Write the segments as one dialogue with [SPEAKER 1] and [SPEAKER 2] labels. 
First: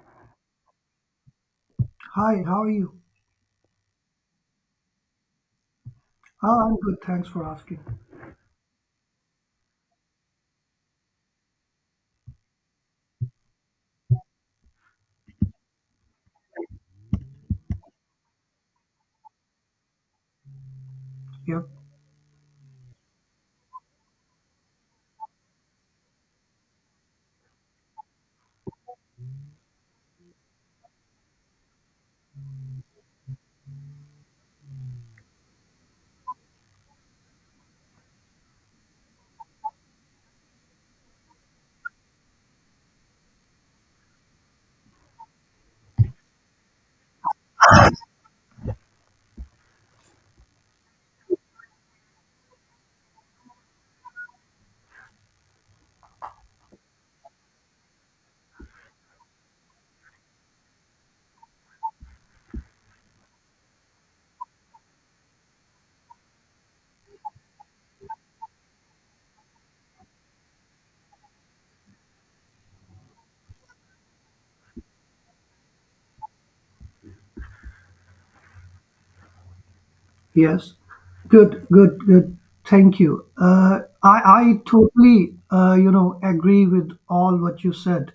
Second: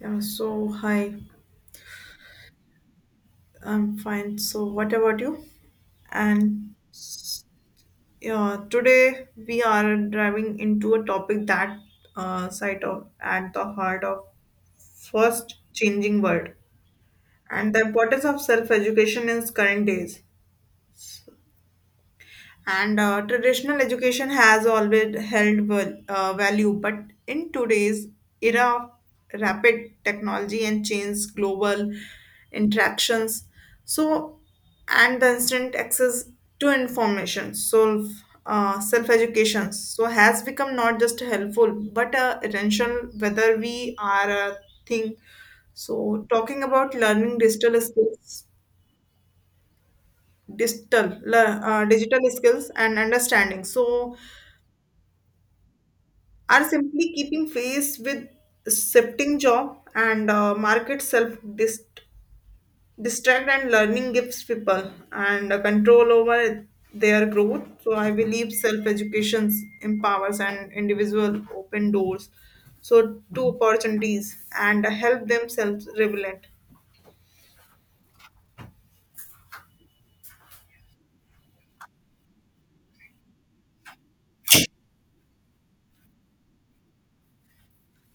[SPEAKER 1] Yeah, so hi.
[SPEAKER 2] Hi, how are you?
[SPEAKER 1] I'm fine. So, what about you?
[SPEAKER 2] Oh,
[SPEAKER 1] And
[SPEAKER 2] I'm good. Thanks for asking.
[SPEAKER 1] yeah, today we are driving into a topic that site of at the heart of first changing world and the importance of self education in current days.
[SPEAKER 2] Yeah.
[SPEAKER 1] And traditional education has always held value, but in today's era of rapid technology and change global interactions, so and the instant access to information, so self education, so has become not just helpful but essential whether we are a thing. So talking about learning digital skills, digital skills and understanding. So are simply keeping pace with shifting job and market distract and learning gives people and control over their growth. So I believe self education empowers an individual, open doors so to opportunities and help themselves relevant.
[SPEAKER 2] Yes. Good, good, good. Thank you. I totally, agree with all what you said.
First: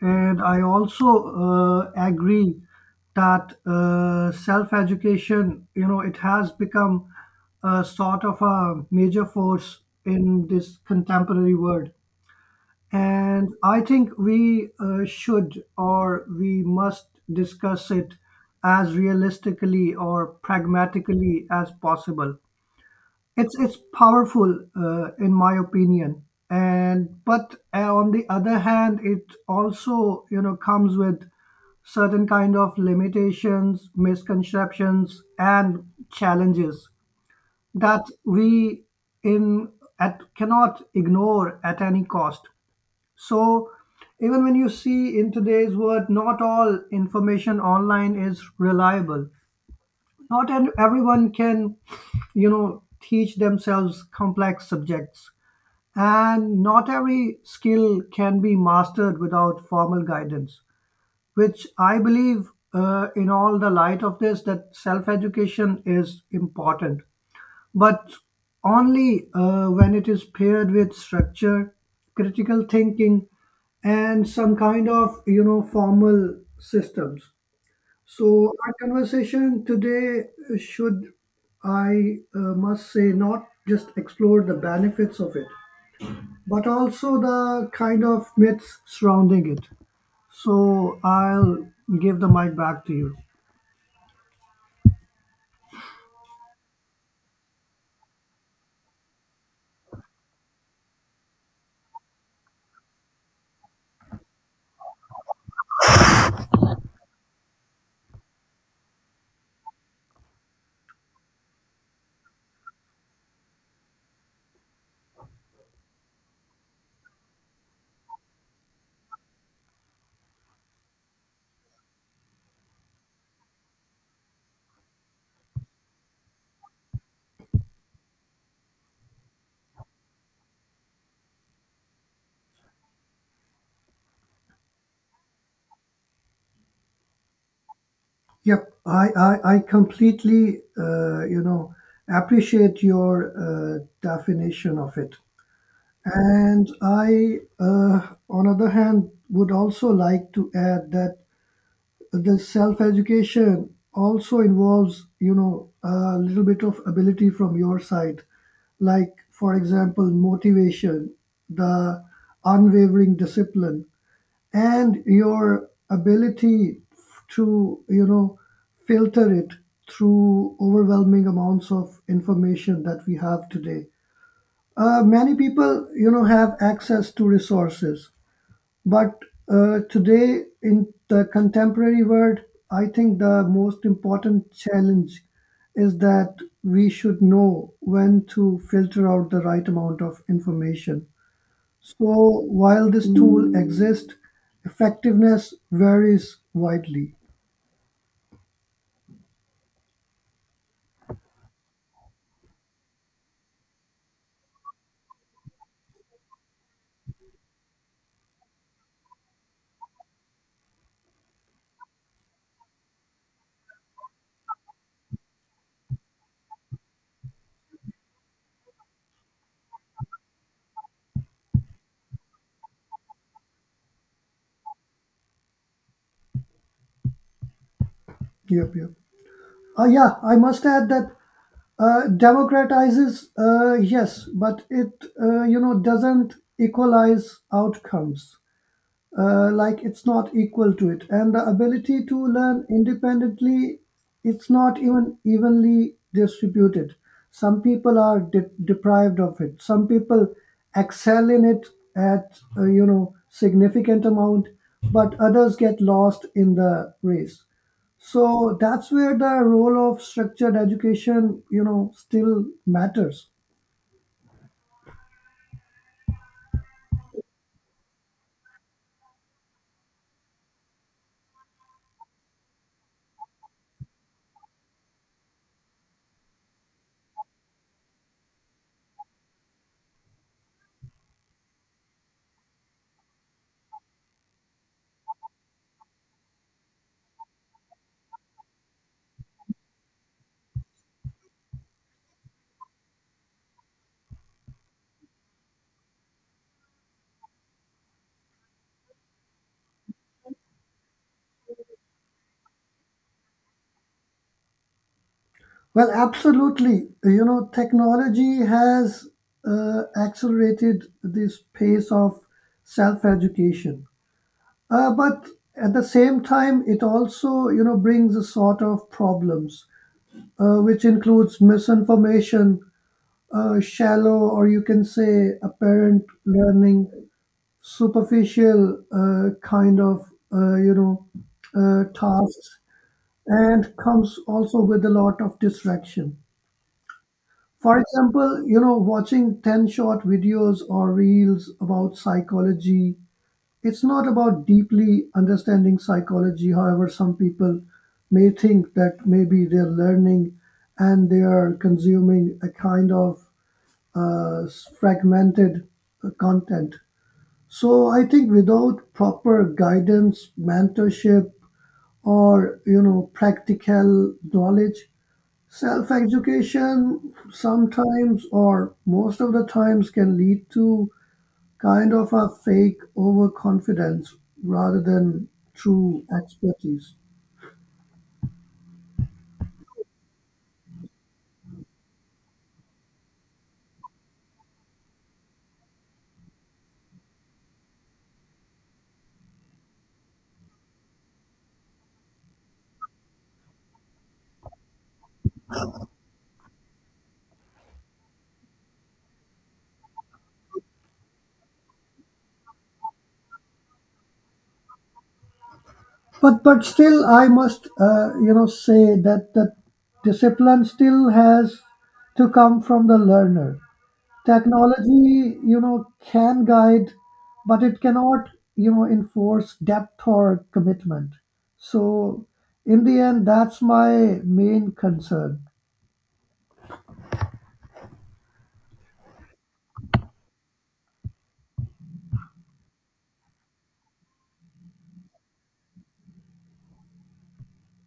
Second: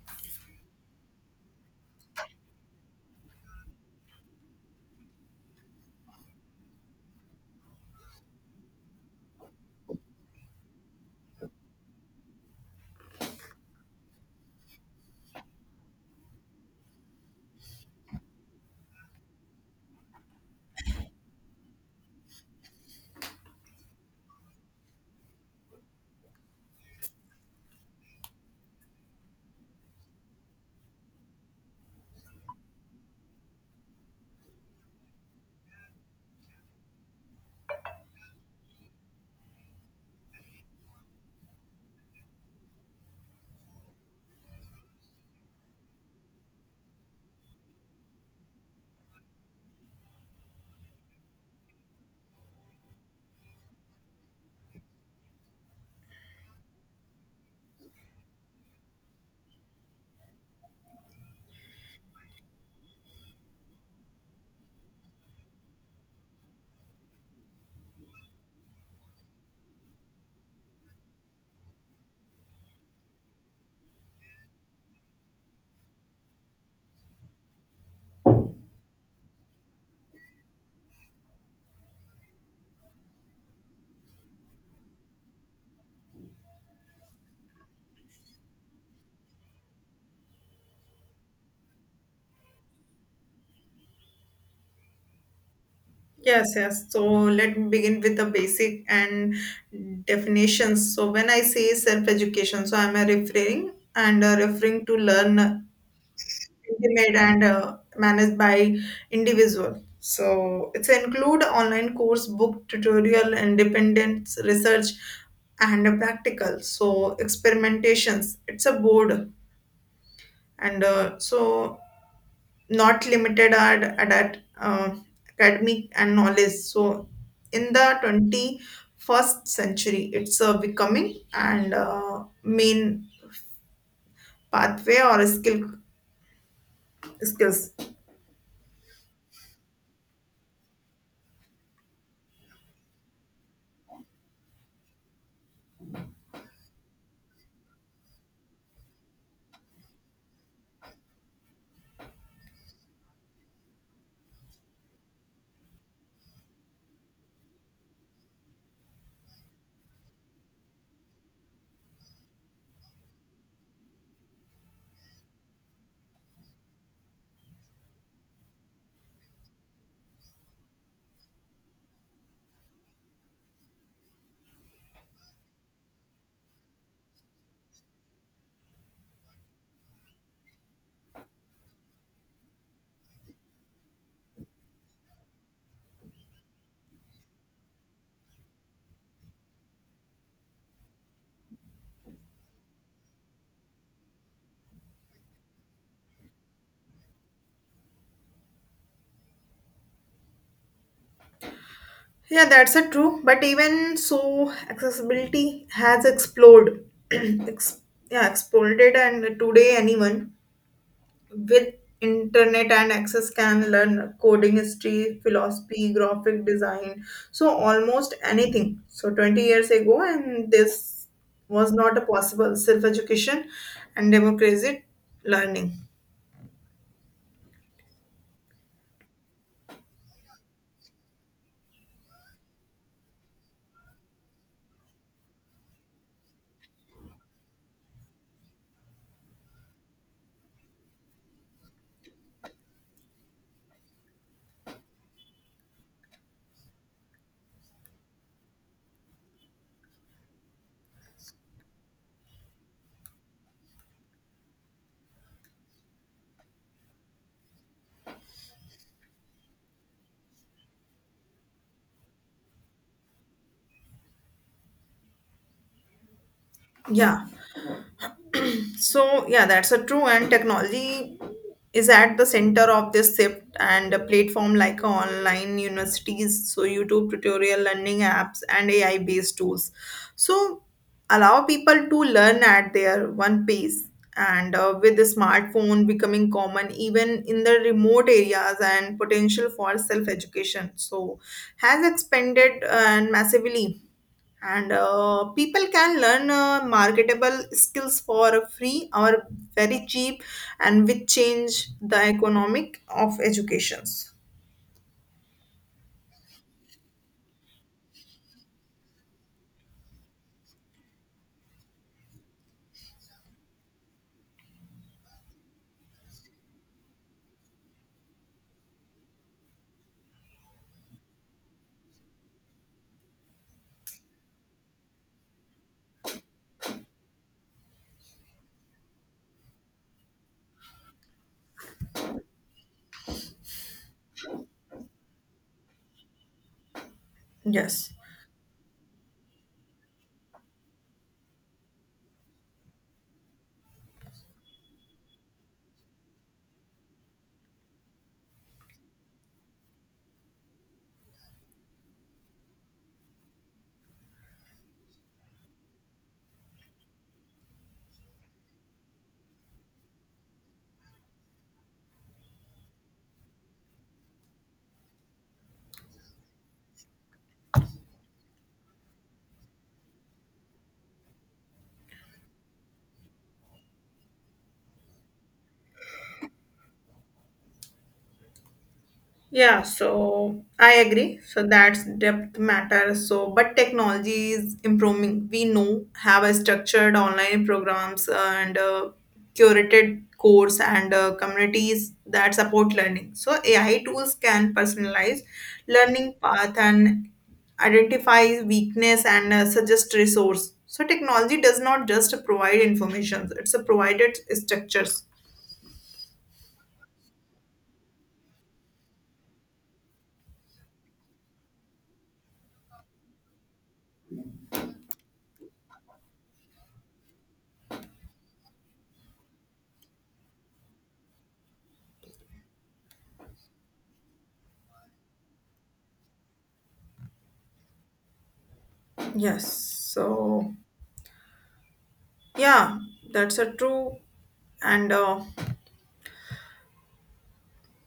[SPEAKER 2] And I also agree that self-education, it has become a sort of a major force in this contemporary world. And I think we should or we must discuss it as realistically or pragmatically as possible. It's powerful, in my opinion. And but on the other hand, it also comes with certain kind of limitations, misconceptions, and challenges that we in at cannot ignore at any cost. So even when you see in today's world, not all information online is reliable. Not an- Everyone can, teach themselves complex subjects. And not every skill can be mastered without formal guidance, which I believe, in all the light of this, that self education is important but only when it is paired with structure, critical thinking, and some kind of formal systems. So our conversation today should, I must say, not just explore the benefits of it, but also the kind of myths surrounding it. So I'll give the mic back to you.
[SPEAKER 1] Yes, yes. So let me begin with the basic and definitions. So when I say self-education, so I'm a referring and referring to learn intimate and managed by individual. So it's include online course, book, tutorial, independent research, and a practical. So experimentations. It's a board and so not limited at academic and knowledge. So in the 21st century, it's becoming and main pathway or skills.
[SPEAKER 2] Yep, I completely, appreciate your definition of it. And I on other hand, would also like to add that the self-education also involves, a little bit of ability from your side, like, for example, motivation, the unwavering discipline, and your ability to filter it through overwhelming amounts of information that we have today. Many people have access to resources, but today in the contemporary world I think the most important challenge is that we should know when to filter out the right amount of information. So while this tool exists, effectiveness varies widely.
[SPEAKER 1] Yeah, that's a true. But even so, accessibility has exploded. Ex- yeah, exploded, and today anyone with internet and access can learn coding, history, philosophy, graphic design, so almost anything. So 20 years ago, and this was not a possible self-education and democratic learning.
[SPEAKER 2] Yep, yep. Yeah, I must add that democratizes, yes, but it doesn't equalize outcomes. Like it's not equal to it, and the ability to learn independently, it's not even evenly distributed. Some people are deprived of it, some people excel in it at significant amount, but others get lost in the race. So that's where the role of structured education still matters.
[SPEAKER 1] Yeah. So yeah, that's a true. And technology is at the center of this shift, and a platform like online universities, so YouTube tutorial, learning apps, and AI based tools. So, allow people to learn at their one pace. And with the smartphone becoming common even in the remote areas and potential for self education, so has expanded and massively, and people can learn marketable skills for free or very cheap and which change the economic of educations,
[SPEAKER 2] Well, absolutely. You know, technology has accelerated this pace of self education. But at the same time, it also, you know, brings a sort of problems, which includes misinformation, shallow, or you can say apparent learning, superficial uh, you know, tasks, and comes also with a lot of distraction. For
[SPEAKER 1] yes.
[SPEAKER 2] example, you know, watching 10 short videos or reels about psychology, it's not about deeply understanding psychology. However, some people may think that maybe they're learning and they are consuming a kind of uh, fragmented content. So I think without proper guidance, mentorship, or practical knowledge, self education sometimes or most of the times can lead to kind of a fake overconfidence rather than true expertise.
[SPEAKER 1] Yeah, so I agree. So that's depth matters. So, but technology is improving. We know have a structured online programs and curated course and communities that support learning. So AI tools can personalize learning path and identify weakness and suggest resource. So technology does not just provide information; it's a provided structures.
[SPEAKER 2] But still, I must say that the discipline still has to come from the learner. Technology, you know, can guide, but it cannot, you know, enforce depth or commitment. So, in the end, that's my main concern.
[SPEAKER 1] Yes. So yeah, that's a true. And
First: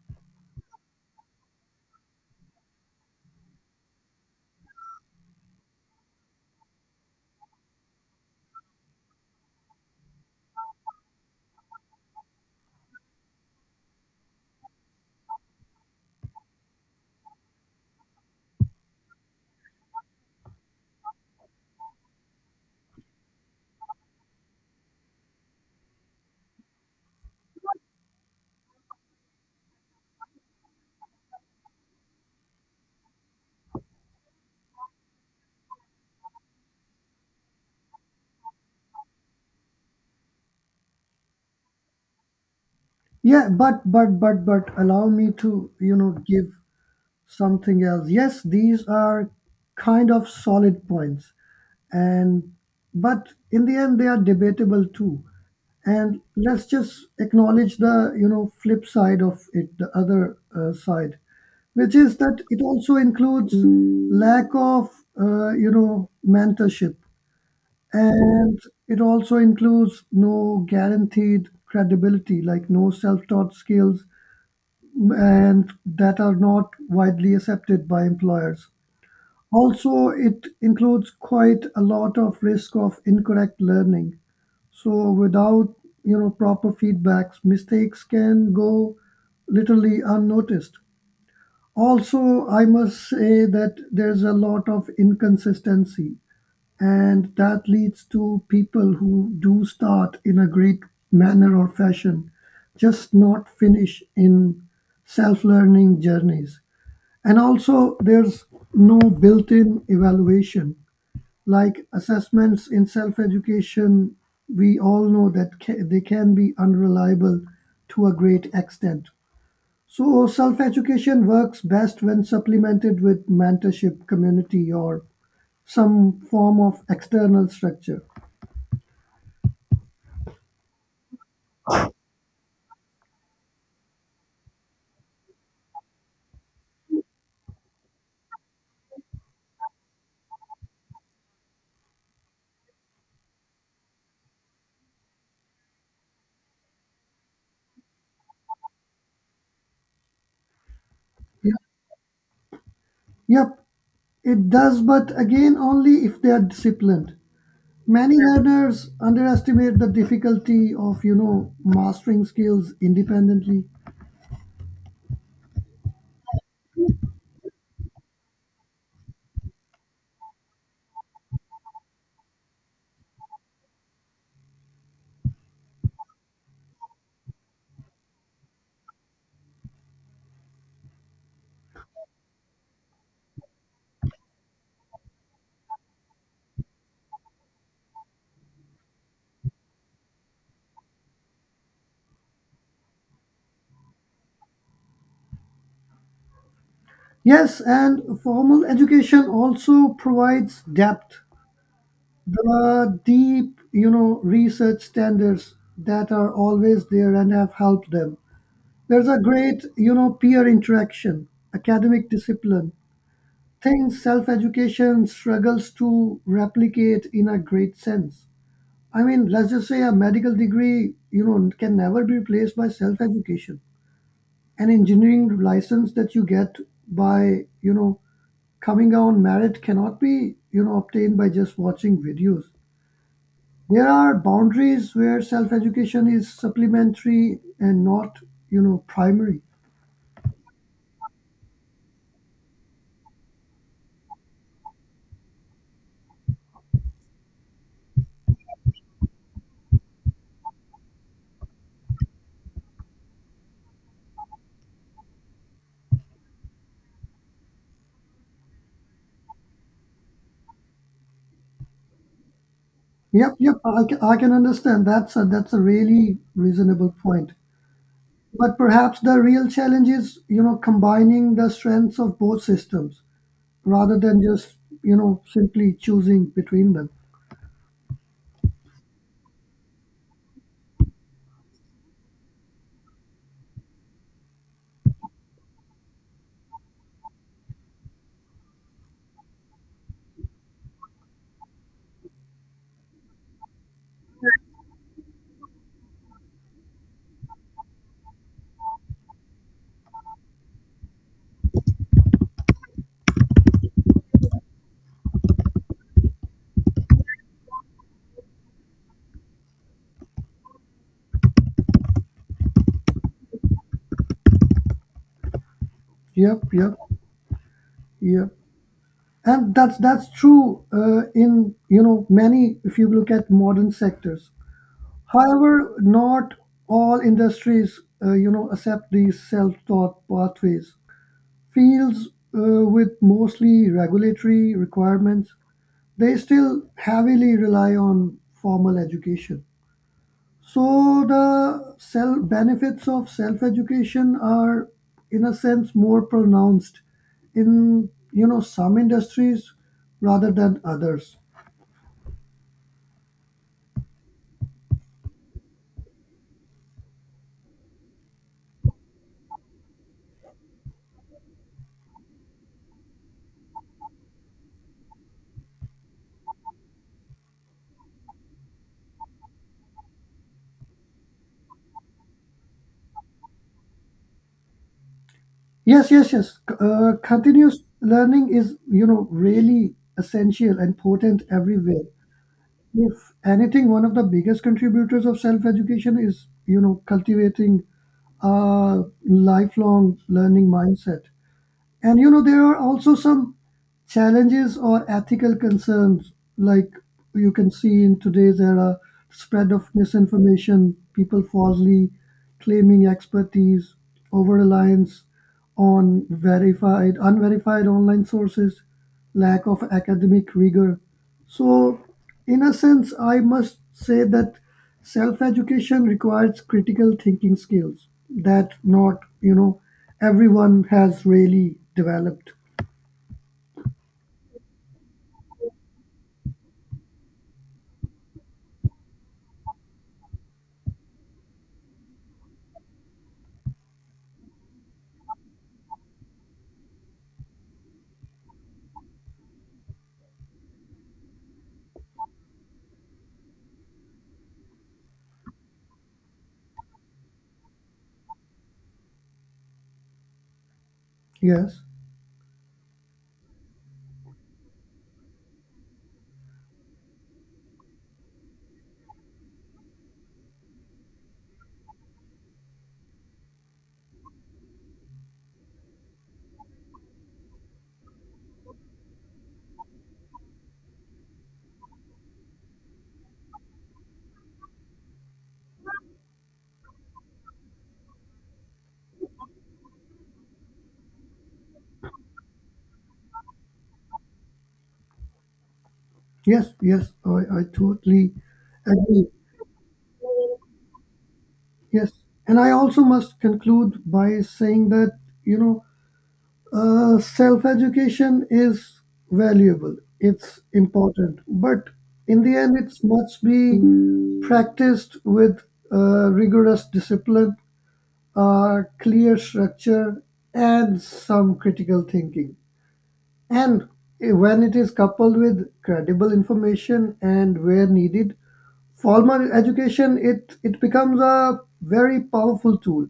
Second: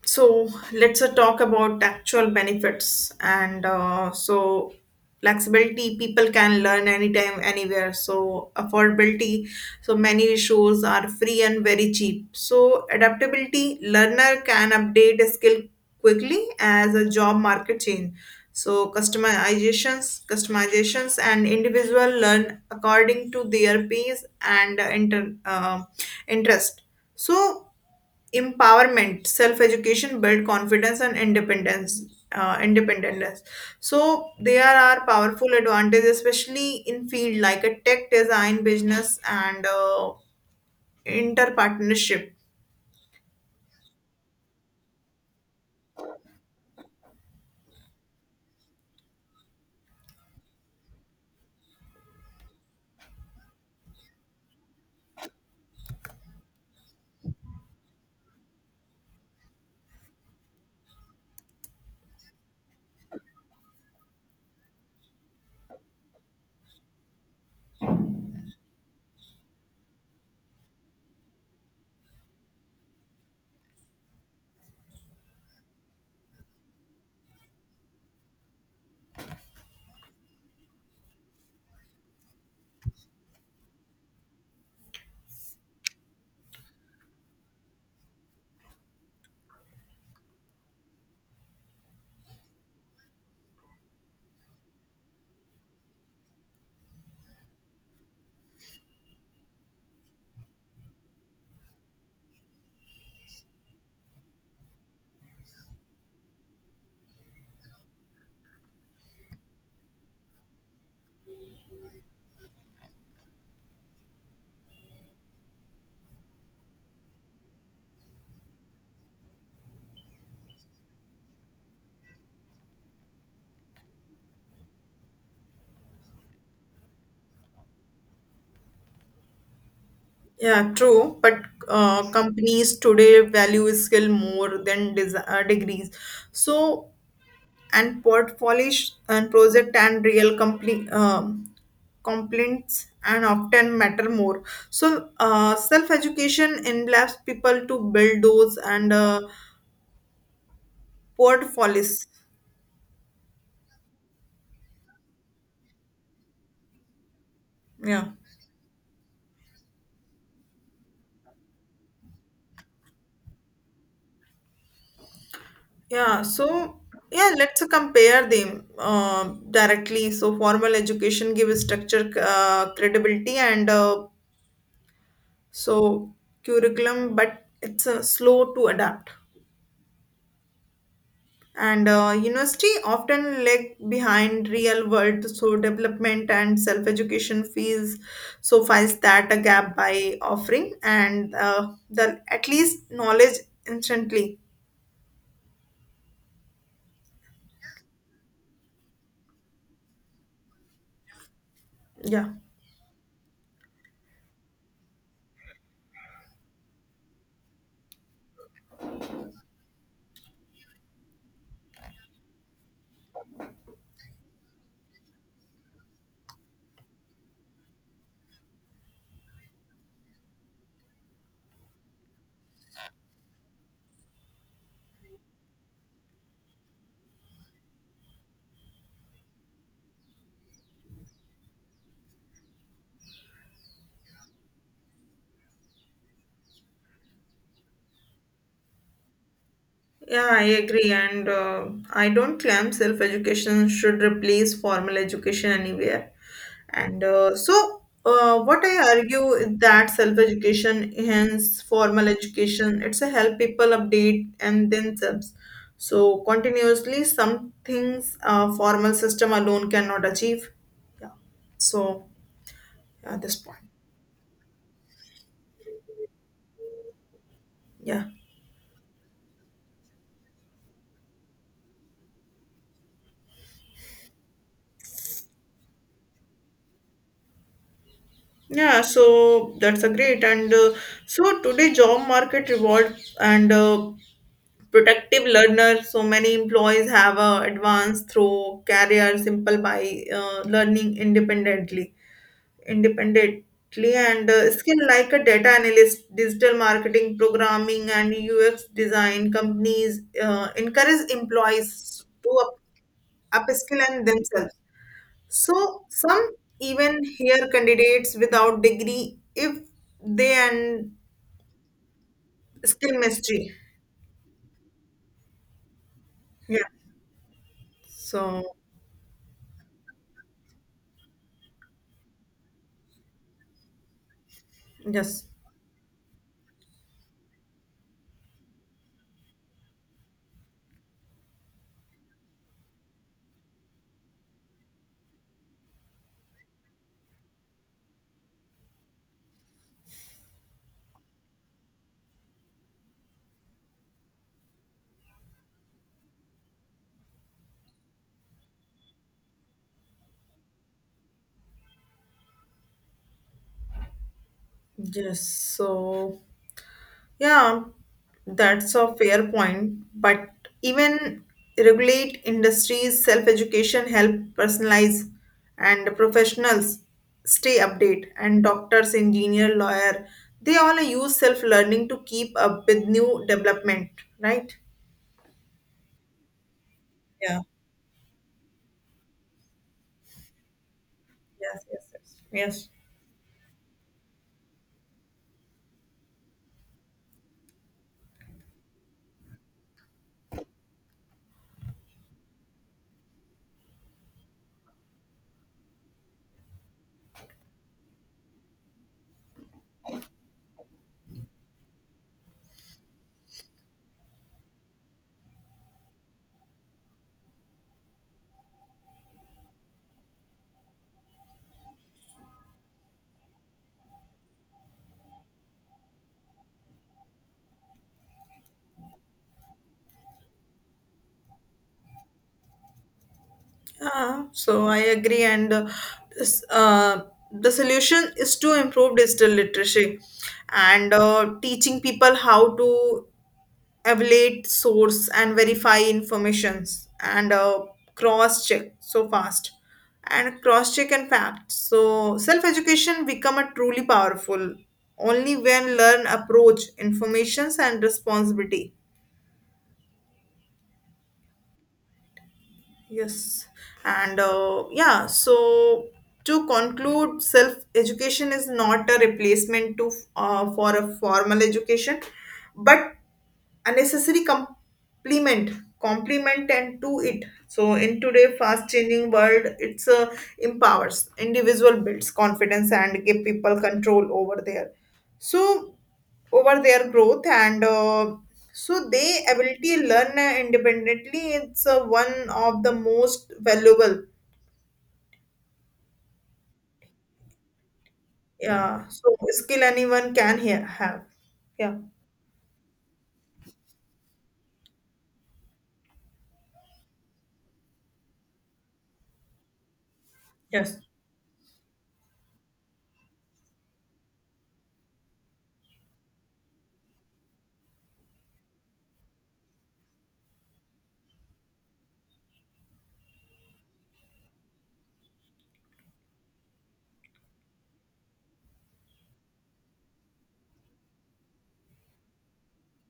[SPEAKER 1] so let's talk about actual benefits. And so flexibility, people can learn anytime, anywhere. So affordability, so many shows are free and very cheap. So adaptability, learner can update a skill quickly as a job market change. So customizations, and individual learn according to their pace and interest. So, empowerment, self education, build confidence and independence. Uh, independence. So there are powerful advantages, especially in field like a tech design business and inter partnership.
[SPEAKER 2] Yeah, but allow me to, you know, give something else. Yes, these are kind of solid points. And but in the end they are debatable too, and let's just acknowledge the flip side of it, the other side, which is that it also includes lack of mentorship, and it also includes no guaranteed credibility, like no self-taught skills and that are not widely accepted by employers. Also, it includes quite a lot of risk of incorrect learning. So, without proper feedbacks, mistakes can go literally unnoticed. Also, I must say that there's a lot of inconsistency, and that leads to people who do start in a great manner or fashion, just not finish in self learning journeys. And also, there's no built in evaluation, like assessments in self-education, we all know that they can be unreliable to a great extent. So, self-education works best when supplemented with mentorship, community, or some form of external structure.
[SPEAKER 1] Yeah, true. But companies today value skill more than degrees. So and portfolios and project and real complete complaints and often matter more, so self education enables people to build those and
[SPEAKER 2] Yep,
[SPEAKER 1] portfolios.
[SPEAKER 2] yep, it does, but again, only if they are disciplined.
[SPEAKER 1] Yeah,
[SPEAKER 2] Many learners underestimate the difficulty of, you know, mastering skills independently.
[SPEAKER 1] yeah. So yeah, let's compare them directly. So formal education gives structure, credibility and so curriculum, but it's slow to adapt. And university often lag behind real world, so development and self education fees so fills that a gap by offering and the at least knowledge instantly.
[SPEAKER 2] Yes, and formal education also provides depth.
[SPEAKER 1] Yeah.
[SPEAKER 2] The deep, you know, research standards that are always there and have helped them. There's a great, you know, peer interaction, academic discipline, things self-education struggles to replicate in a great sense. I mean, let's just say a medical degree, you know, can never be replaced by self-education. An engineering license that you get by, you know, coming on merit cannot be obtained by just watching videos. There are boundaries where self education is supplementary and not primary.
[SPEAKER 1] Yeah, I agree. And I don't claim self education should replace formal education anywhere. And what I argue is that self education hence formal education. It's a help people update and themselves. So, continuously, some things a formal system alone cannot achieve. Yeah. So, at this
[SPEAKER 2] Yep, yep,
[SPEAKER 1] point,
[SPEAKER 2] I can understand that's a really reasonable point,
[SPEAKER 1] yeah.
[SPEAKER 2] but perhaps the real challenge is combining the strengths of both systems rather than just simply choosing between them.
[SPEAKER 1] Yeah, so that's a great and so today job market reward and protective learner, so many employees have advanced through career simple by learning independently and skill like a data analyst, digital marketing, programming and UX design. Companies encourage employees to upskill and themselves, so some even hire candidates without degree if they and skill mastery.
[SPEAKER 2] Yep,
[SPEAKER 1] Yeah,
[SPEAKER 2] yep, yep.
[SPEAKER 1] so
[SPEAKER 2] And that's true in many if you look at modern sectors.
[SPEAKER 1] yes.
[SPEAKER 2] However, not all industries accept these self-taught pathways. Fields with mostly regulatory requirements, they still heavily rely on formal education. So the self benefits of self education are, in a sense, more pronounced in some industries rather than others.
[SPEAKER 1] Yes, so yeah, that's a fair point. But even regulate industries, self-education help personalize and professionals stay update and doctors, engineer, lawyer, they all use self-learning to keep up with new development, right?
[SPEAKER 2] Yes, yes, yes.
[SPEAKER 1] Yeah.
[SPEAKER 2] Continuous learning is really essential and potent
[SPEAKER 1] Yes, yes,
[SPEAKER 2] everywhere.
[SPEAKER 1] yes. Yes.
[SPEAKER 2] If anything, one of the biggest contributors of self education is cultivating a lifelong learning mindset. And there are also some challenges or ethical concerns, like you can see in today's era, spread of misinformation, people falsely claiming expertise, over reliance on verified unverified online sources, lack of academic rigor. So in a sense I must say that self education requires critical thinking skills that not everyone has really developed.
[SPEAKER 1] Yeah, so I agree, and this, uh, the solution is to improve digital literacy and teaching people how to evaluate source and verify informations and cross check so fast and cross check and facts. So self education become a truly powerful only when learn approach informations and responsibility.
[SPEAKER 2] Yes.
[SPEAKER 1] Yes, and yeah, so to conclude, self-education is not a replacement to for a formal education, but a necessary complement and to it. So in today fast-changing world, it's empowers individual, builds confidence and give people control over their so over their growth and so they ability to learn independently, it's one of the most valuable,
[SPEAKER 2] Yes, yes, I totally
[SPEAKER 1] yeah, so
[SPEAKER 2] agree.
[SPEAKER 1] skill anyone can have. Yeah.
[SPEAKER 2] Yes. And I also must conclude by saying that, you know, self education is valuable, it's
[SPEAKER 1] Yes.
[SPEAKER 2] important, but in the end, it must be practiced with rigorous discipline, clear structure, and some critical thinking. And when it is coupled with credible information and where needed, formal education, it becomes a very powerful tool.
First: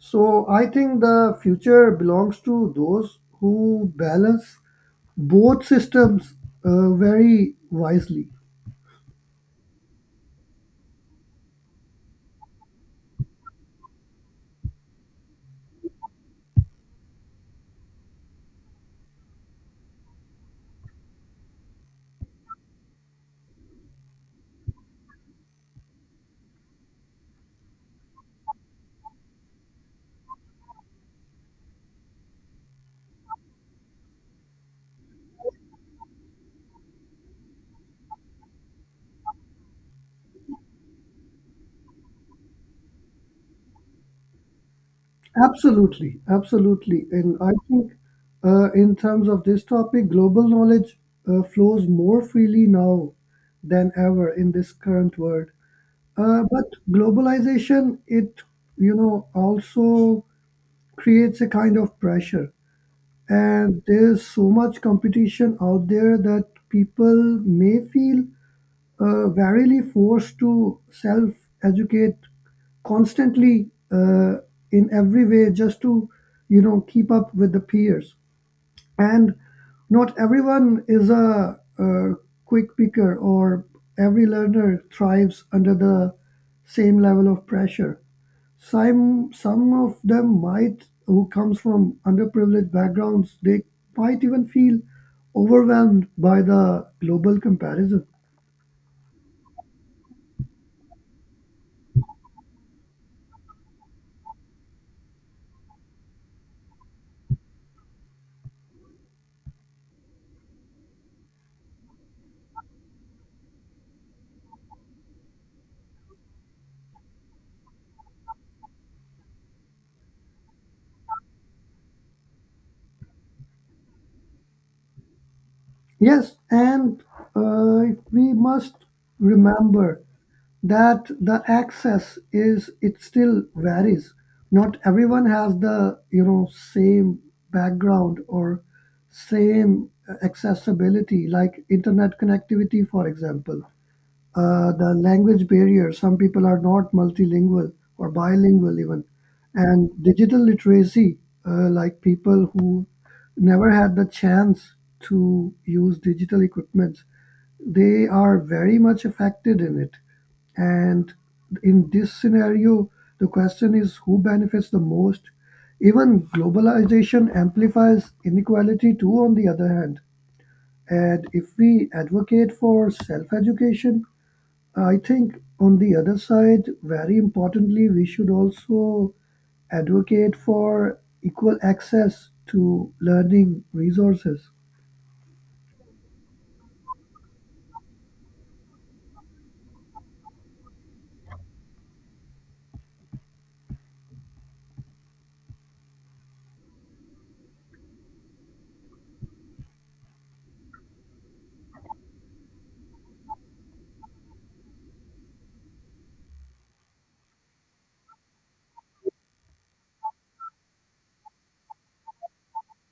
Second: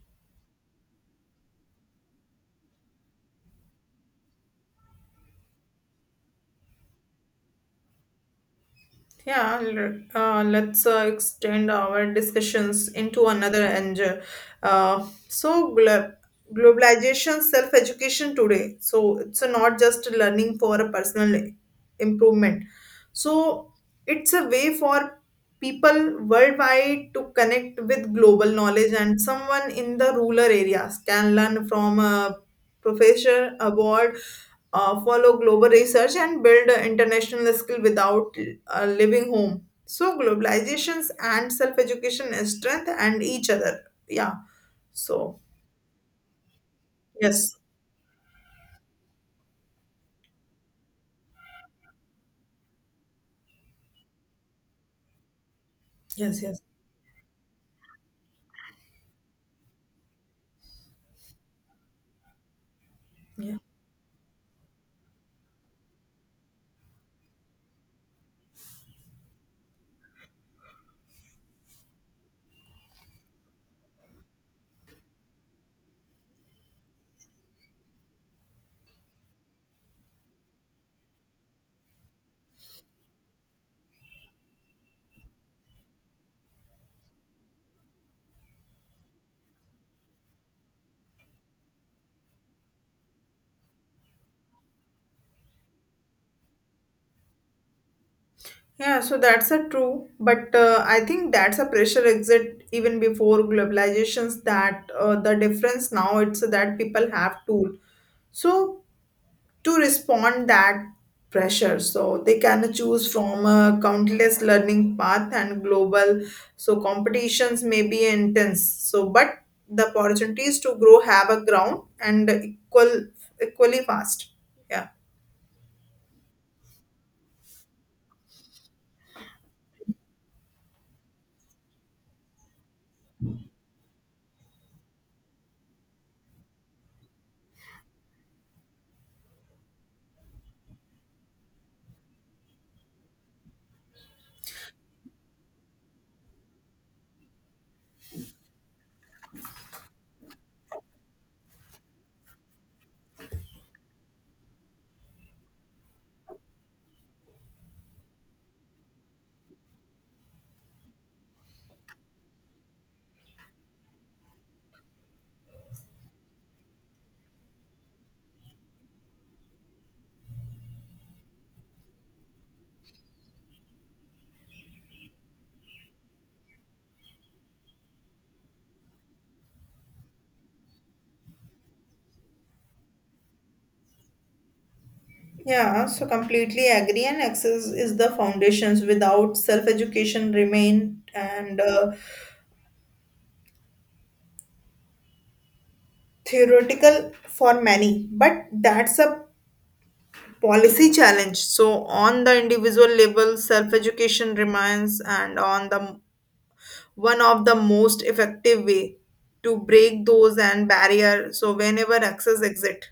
[SPEAKER 2] So I think the future belongs to those who balance both systems very wisely.
[SPEAKER 1] Yeah, let's extend our discussions into another angle. So, globalization, self education today. So, it's not just learning for a personal improvement. So, it's a way for people worldwide to connect with global knowledge, and someone in the rural areas can learn from professor award, follow global research, and build international skill without leaving home. So globalizations and self-education strength and each other. Yeah. So
[SPEAKER 2] Absolutely, absolutely. And I
[SPEAKER 1] yes,
[SPEAKER 2] think in terms of this topic, global knowledge flows more freely now than ever in this current world.
[SPEAKER 1] yes, yes.
[SPEAKER 2] But globalization, it also creates a kind of pressure,
[SPEAKER 1] Yeah.
[SPEAKER 2] and there's so much competition out there that people may feel verily forced to self-educate constantly in every way just to keep up with the peers, and not everyone is a, quick picker, or every learner thrives under the same level of pressure. Some of them might, who comes from underprivileged backgrounds, they might even feel overwhelmed by the global comparison.
[SPEAKER 1] Yeah, so that's a true, but I think that's a pressure exit even before globalizations that the difference now it's that people have tool. So to respond that pressure, so they can choose from a countless learning path and global so competitions may be intense, so but the opportunities to grow have a ground and equally fast, yeah.
[SPEAKER 2] Yes, and uh, we must remember that the access is it still varies. Not everyone has the same background or same accessibility, like internet connectivity, for example, the language barrier. Some people are not multilingual or bilingual even, and digital literacy, like people who never had the chance to use digital equipment, they are very much affected in it. And in this scenario, the question is who benefits the most. Even globalization amplifies inequality too. On the other hand, and if we advocate for self-education, I think on the other side, very importantly, we should also advocate for equal access to learning resources.
[SPEAKER 1] Yeah, so completely agree, and access is the foundations without self education remain and theoretical for many, but that's a policy challenge. So on the individual level, self education remains and on the one of the most effective way to break those and barrier, so whenever access exit.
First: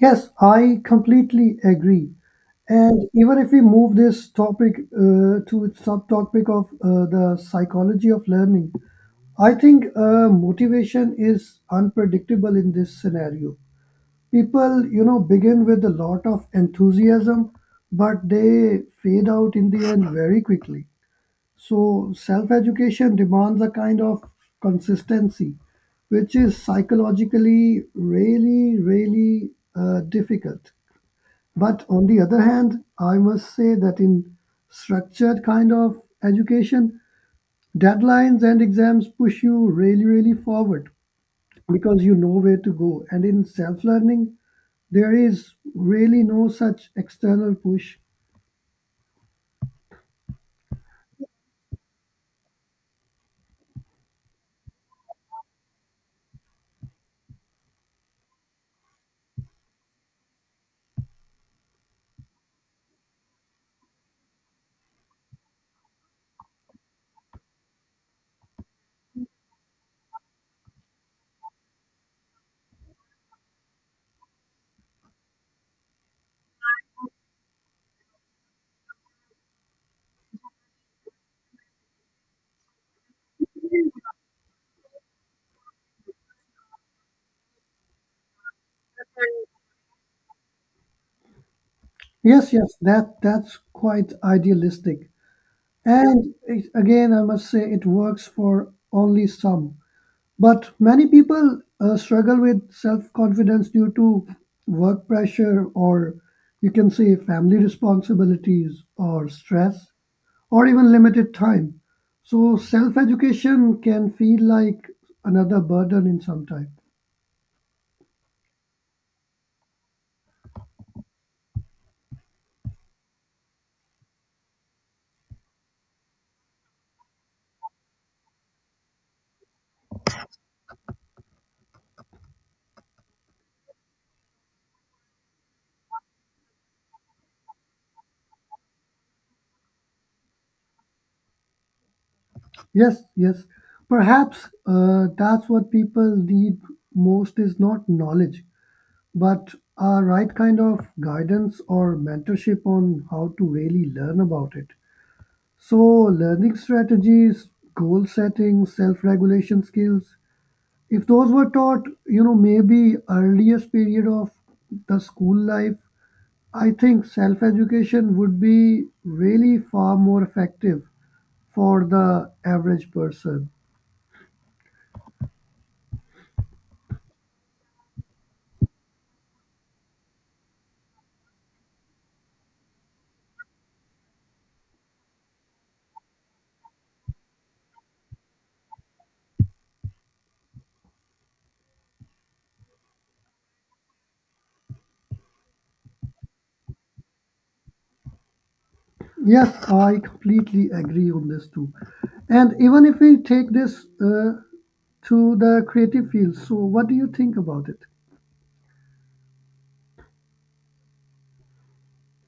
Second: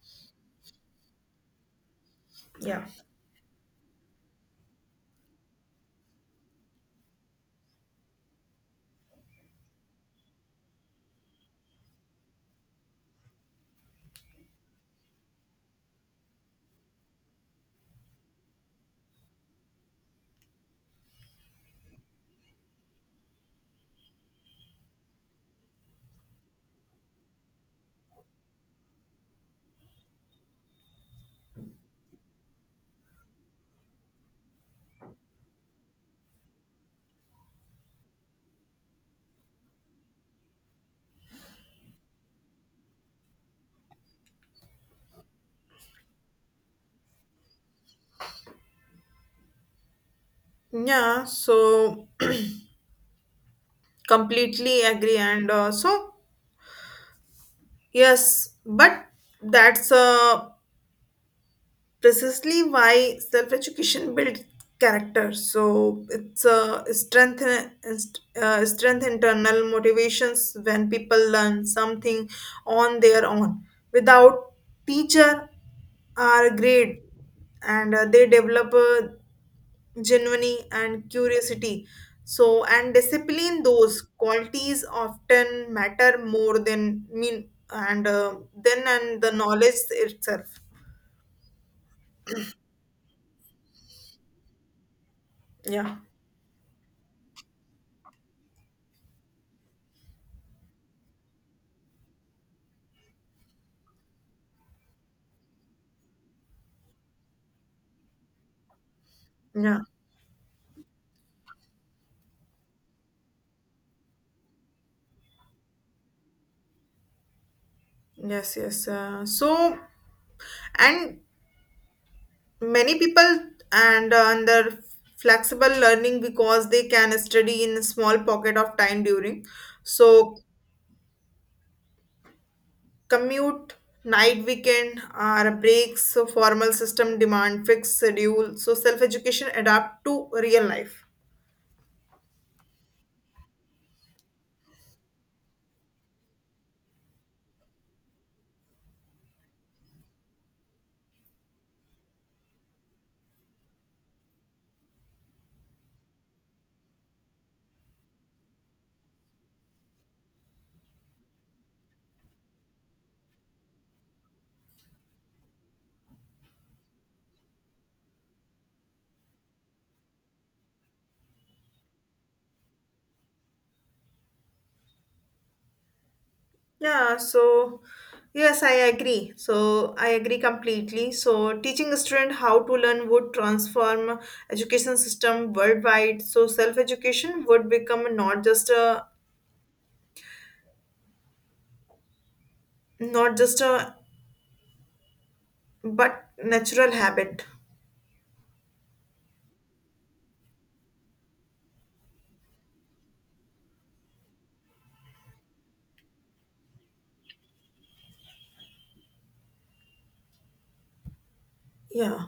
[SPEAKER 2] Yes, I completely agree.
[SPEAKER 1] Yeah,
[SPEAKER 2] And even if we move this topic to its subtopic of the psychology of learning, I think motivation is unpredictable in this scenario. People begin with a lot of enthusiasm, but they fade out in the end very quickly. So self education demands a kind of consistency, which is psychologically really really difficult. But on the other hand, I must say that in structured kind of education, deadlines and exams push you really really forward because you know where to go, and in self learning there is really no such external push.
[SPEAKER 1] yeah, so completely agree and so yes, but that's precisely why self education builds character. So it's a strength internal motivations when people learn something on their own without teacher or grade, and they develop a genuine and curiosity. So and discipline those qualities often matter more than mean and then and the knowledge itself.
[SPEAKER 2] Yes, yes, that's quite idealistic.
[SPEAKER 1] Yeah,
[SPEAKER 2] And it, again, I must say, it works for only some. But many people struggle with self-confidence due to work pressure or you can say family responsibilities or
[SPEAKER 1] yeah.
[SPEAKER 2] stress or even limited time. So self-education can feel like another burden in some time.
[SPEAKER 1] Yes, yes. So, and many people and under flexible learning because they can study in a small pocket of time during. So, commute, night, weekend, or breaks. So, formal system demand fixed schedule. So, self education adapt to real life.
[SPEAKER 2] Yes, yes. Perhaps that's what people need most is not knowledge, but a right kind of guidance or mentorship on how to really learn about it. So, learning strategies, goal setting, self regulation skills, if those were taught, you know, maybe earliest period of the school life, I think self education would be really far more effective for the average person.
[SPEAKER 1] Yeah, so yes, I agree. So I agree completely. So teaching a student how to learn would transform education system worldwide. So self-education would become not just a but natural habit.
[SPEAKER 2] Yes, I completely agree on this too. And even if we take this to the creative field, so what do you think about it?
[SPEAKER 1] Yeah.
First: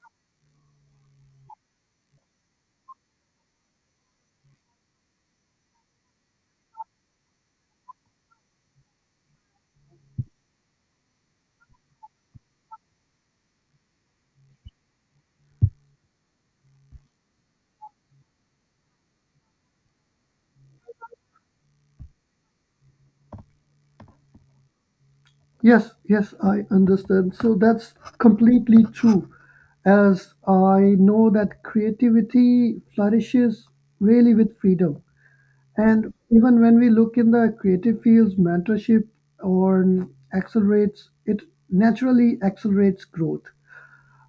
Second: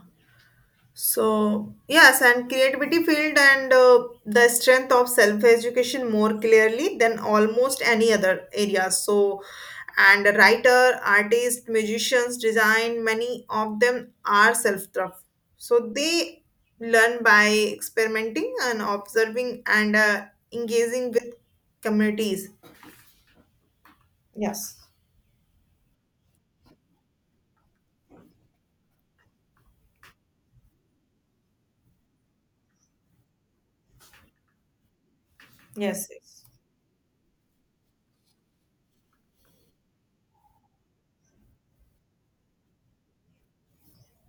[SPEAKER 1] So, yes, and creativity field and the strength of self-education more clearly than almost any other areas. So, and a writer, artist, musicians, design, many of them are self-taught. So they learn by experimenting and observing and engaging with communities. Yes.
[SPEAKER 2] Yes, yes, I understand. So that's completely true, as I know that creativity flourishes really with freedom.
[SPEAKER 1] Yes.
[SPEAKER 2] And
[SPEAKER 1] Yes.
[SPEAKER 2] even when we look in the creative fields, mentorship or accelerates, it naturally accelerates growth.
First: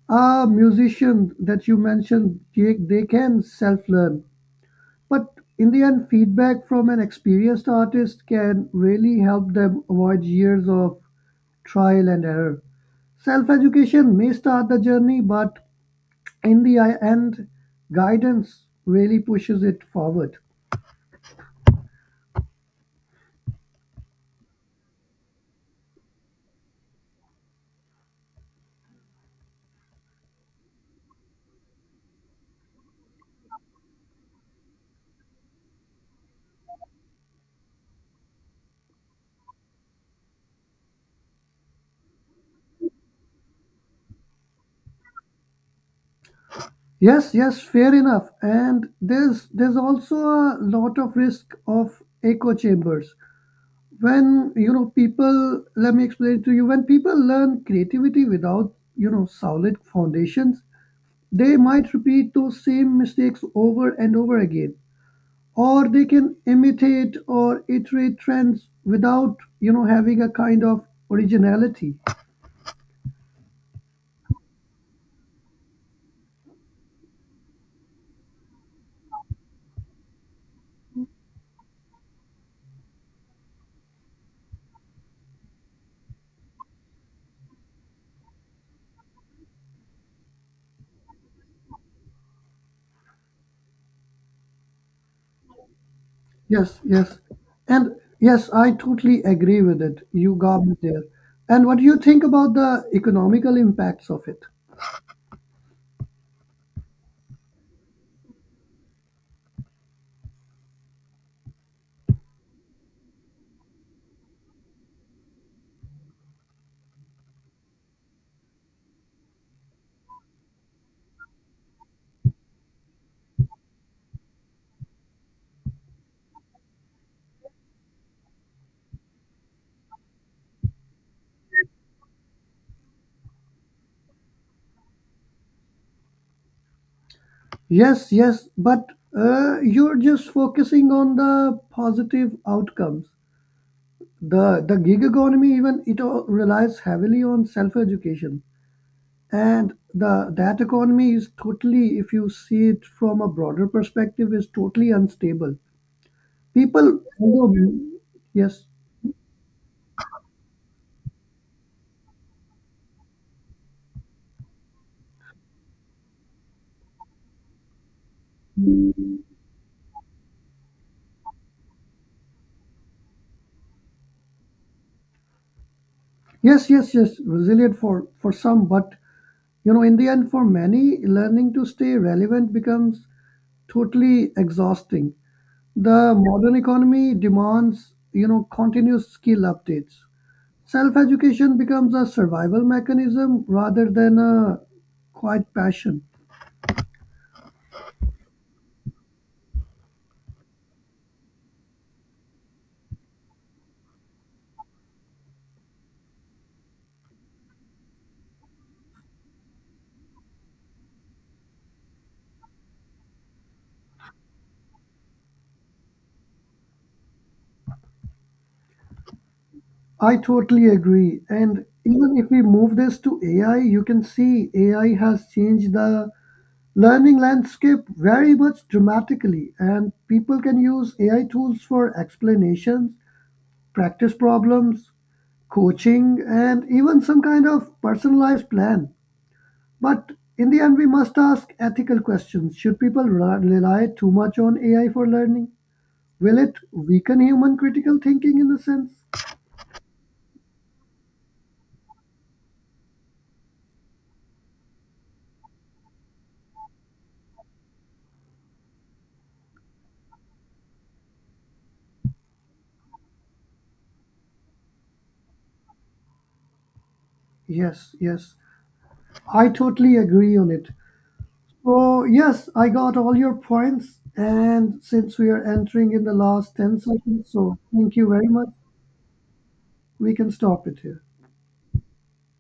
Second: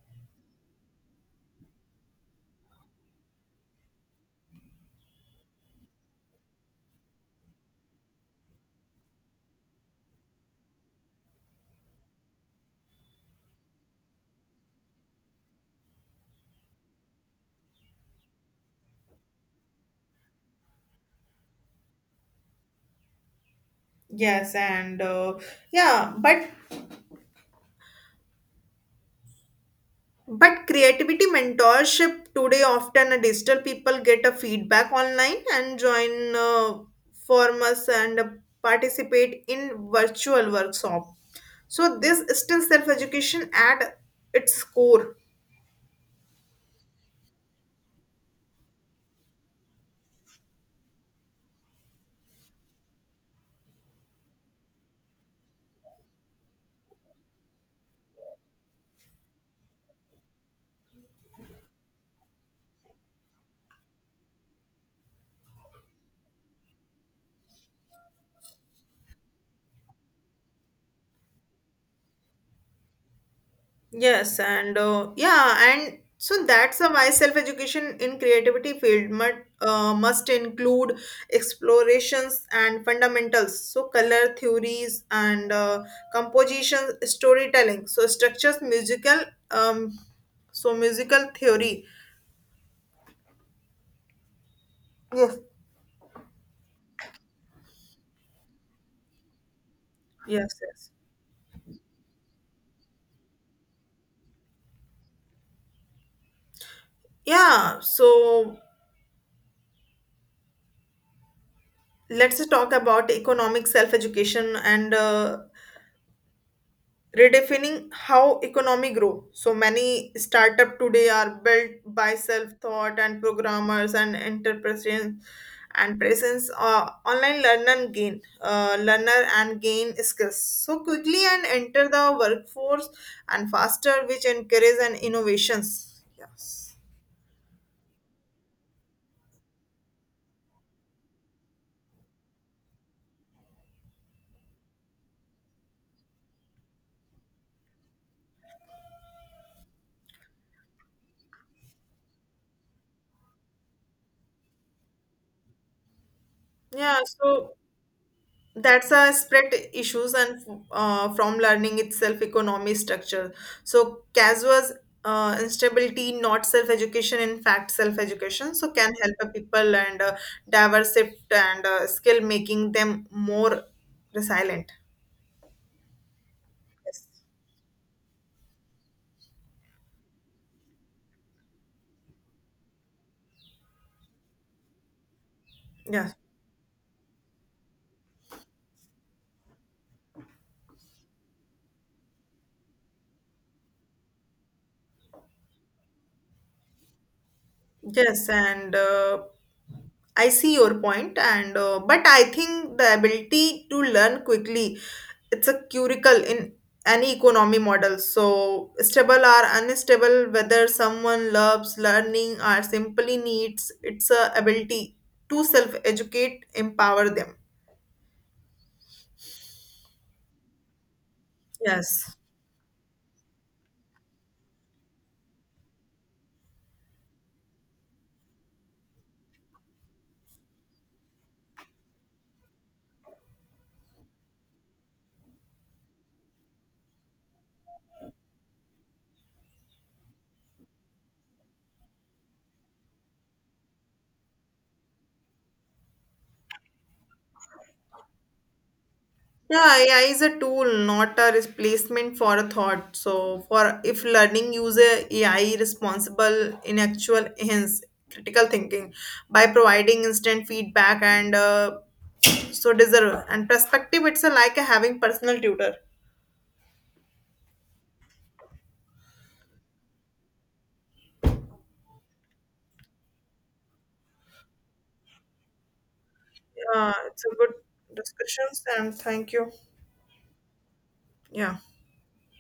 [SPEAKER 2] Ah, musicians that you mentioned, Jake, they can self learn. But in the end, feedback from an experienced artist can really help them avoid years of trial and error. Self education may start the journey, but in the end, guidance really pushes it forward.
[SPEAKER 1] Yes, and yeah, but creativity mentorship today often a digital people get a feedback online and join forums and participate in virtual workshop. So this is still self education at its core.
[SPEAKER 2] Yes, yes, fair enough. And there's also a lot of risk of echo chambers. When you know people, let me explain to you, when people learn creativity without solid foundations, they might repeat those same mistakes over and over again, or they can imitate or iterate trends without having a kind of originality.
[SPEAKER 1] Yes, and yeah, and so that's a why self-education in creativity field must include explorations and fundamentals. So color theories and composition, storytelling. So structures, musical, um, so musical theory. Yes,
[SPEAKER 2] Yes, yes, and yes I totally agree with it, you
[SPEAKER 1] yes,
[SPEAKER 2] got me
[SPEAKER 1] yes.
[SPEAKER 2] there. And what do you think about the economical impacts of it?
[SPEAKER 1] Yeah. So let's talk about economic self-education and redefining how economy grow, so many startup today are built by self-thought and programmers and entrepreneurs and presence, online learn and gain learner and gain skills so quickly and enter the workforce and faster, which encourage and innovations, yes.
[SPEAKER 2] Yes, yes, but you're just focusing on the positive outcomes. The gig economy, even it all relies heavily on self-education, and the that economy is totally, if you see it from a broader perspective, is totally unstable.
[SPEAKER 1] Yeah,
[SPEAKER 2] People,
[SPEAKER 1] so
[SPEAKER 2] although, yes,
[SPEAKER 1] that's a spread issues and from learning itself economy structure, so cas was instability, not self education. In fact, self education so can help a people and diverse and skill, making them more resilient,
[SPEAKER 2] yes, yes,
[SPEAKER 1] yes.
[SPEAKER 2] yes, resilient for some, but you know, in the end, for many, learning to stay relevant becomes totally exhausting. The
[SPEAKER 1] Yeah.
[SPEAKER 2] modern economy demands, you know, continuous skill updates. Self-education becomes a survival mechanism rather than a quiet passion.
[SPEAKER 1] Yes, and I see your point, and but I think the ability to learn quickly, it's a curricle in any economy model. So stable or unstable, whether someone loves learning or simply needs, it's a ability to self-educate, empower them.
[SPEAKER 2] I totally agree. And
[SPEAKER 1] Yes.
[SPEAKER 2] even if we move this to AI, you can see AI has changed the learning landscape very much dramatically. And people can use AI tools for explanations, practice problems, coaching, and even some kind of personalized plan. But in the end, we must ask ethical questions. Should people rely too much on AI for learning? Will it weaken human critical thinking in a sense?
[SPEAKER 1] Yeah, AI is a tool, not a replacement for a thought. So, for if learning use a AI responsible in actual hence critical thinking by providing instant feedback and so deserve and perspective. It's a, like a having personal tutor.
[SPEAKER 2] Yes, yes. I totally agree on it. So, yes, I got all your points. And since we are entering in the last 10
[SPEAKER 1] Yeah, it's
[SPEAKER 2] seconds,
[SPEAKER 1] a good
[SPEAKER 2] so thank you very much.
[SPEAKER 1] discussions and thank you.
[SPEAKER 2] We can stop it here.
[SPEAKER 1] Yeah.